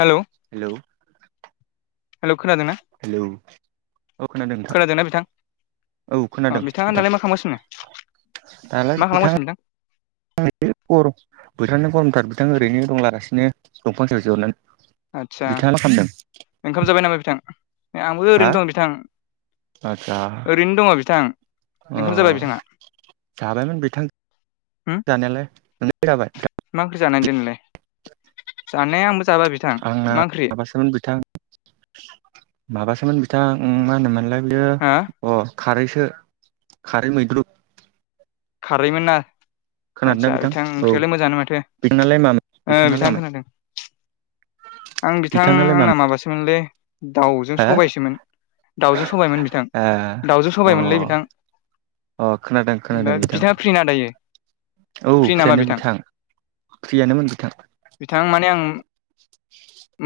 Hello hello hello खोनादोंना hello औ खोनादों नोंथां खोनादोंना बिथां औ अ खोनादों बिथाङा बिथां दालाय मा खालामगासिनो [unintelligible] दालाय मा बिथाङा खालामगासिनो बिथां आ गरम बथाङानो गरमथार बिथा ओरैनो दंलागासिनो दंफांसेयाव जहरनानै आदसा ओंखाम जाबाय नामा बिथां आंबो हा ओरैनो दं बिथां आदसा ओरैनो दङ बिथां अ ओंखाम जाबाय बिथाङा जाबायमोन बिथां होम जानायालाय ननाय जाबाय मा ओंख्रि जानाय दलाय जानाय आंना माबासोमोन बिथां माबासोमोन बिथां ओम मा होनोमोनलाय बिनो हा अ खारैसो खारै मैद्रु खारैमोन ना खोनादोंना आदसा बिथां औ ओंख्रियालाय मोजाङानो माथोओ बिथांनालाय मामोन बिथांनालाय बिथां मामोन खोनादों आं बिथां बिथांनालाय आंना मामोन माबासोमोनलै दाउजों हो ए सबायसोमोन दाउजों सबायमोन बिथां अ दाउजों सबायमोनलै बिथां अ खोनादों खोनादों बिथां बिथदिाङा फ्रिना दायो औ फ्रि नामा फ्रियानो बिथां फ्रियानोमोन बिथां बिथां माने आं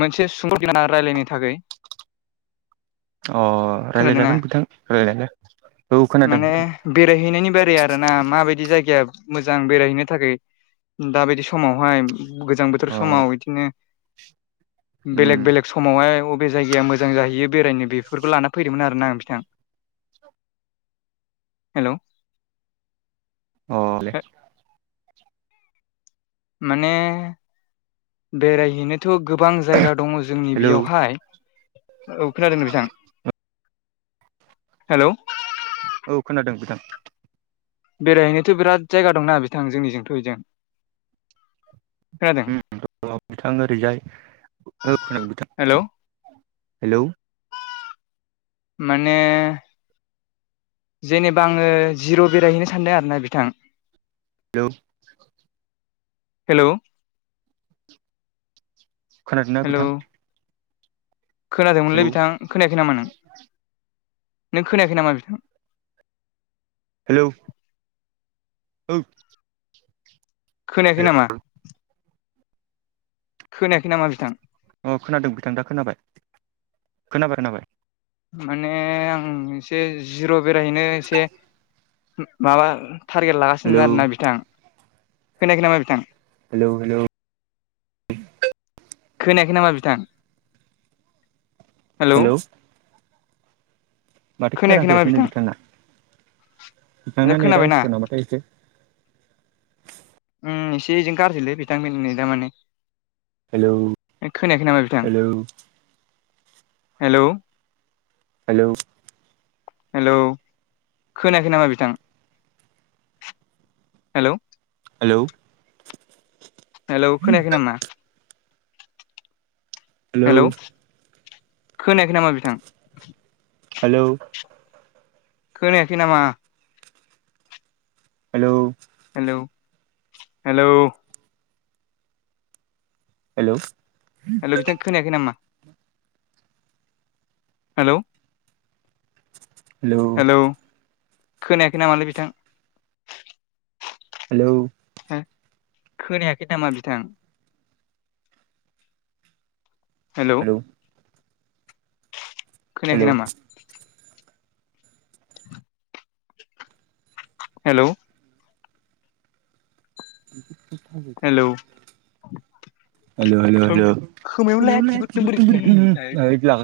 मोनसे सुंद गाना रायलायनो थाखाय अ खोनादोंना रायज्लायजागोन बिथां रायलायलायनो माने बेरायहैनायनि बारै आरोना माबायदि जायगाया मोजां बेरायहैनो थाखाय दााबायदि समावहाय गोजां बोथोर अ समाव बिदिनो उम बेलेग बेलेग समावहाय अबे जायगाया मोजां जाहैयो बेरायनो बेफोरखौ लाना फैदोंमोन आरोना आं बिथां हेल' औले माने बेरायहैनो थ' गोबां जायगा दङ जोंनि हेलौ बेयावहाय औ खोनादों बेां हेल'। औ खोनादों नोंथां बेरायहैनोथ' बिराद जायगा। खोनादों हेलौ [unintelligible] हेलौ। माने। जेनेबा आङो जिर' बेरायहैनो सानदों आरोना नोंथां। औ। हेल'। खोनादोंना हेलौ नोंथां। खोनादोंमोनलै बिथां खोनायाखै नामा नों। नों खोनायाखै नामा बिथां। हेलौ। औ। हेलौ खोनायाखै। अ खोनादों बिथां दा खोनाबाय खोनाबाय खोनाबाय। माने आं एसे जिर' बेरायहैनो एसे माबा। टारगेट हेलौ लागासिनो आरोना बिथां खोनायाखै नामा बिथां। हेलौ हेलौ खोनायाखै नामा बिथां। हेलौ। माथो खोनायाखै नामा खोनाफैासै नै बिथां बिथाङा। खोनाबायना। एसे जोंनि बिथां [unintelligible] माने हेल' हेल' हेल' हेलौ हेलौ खोनाखै नामा बिथां? हेल' हेलौ हेल'खोनायखै नामा? हेलौ खोनायाखै नामा बिथां? हेलौ खोनायाखै नामा? हेलौ हेल' हेल' हेल' बिथां खोनायाखै नामा? हेल' हेल' खोनायाखै नामालैय बिथां? हेलौ खोनायाखै नामा बिथां? हेलौ खोनायाखै नामा? हेलौ हेलौ खोमायाव लाया थिफोरदों बोरै खोनानो [unintelligible]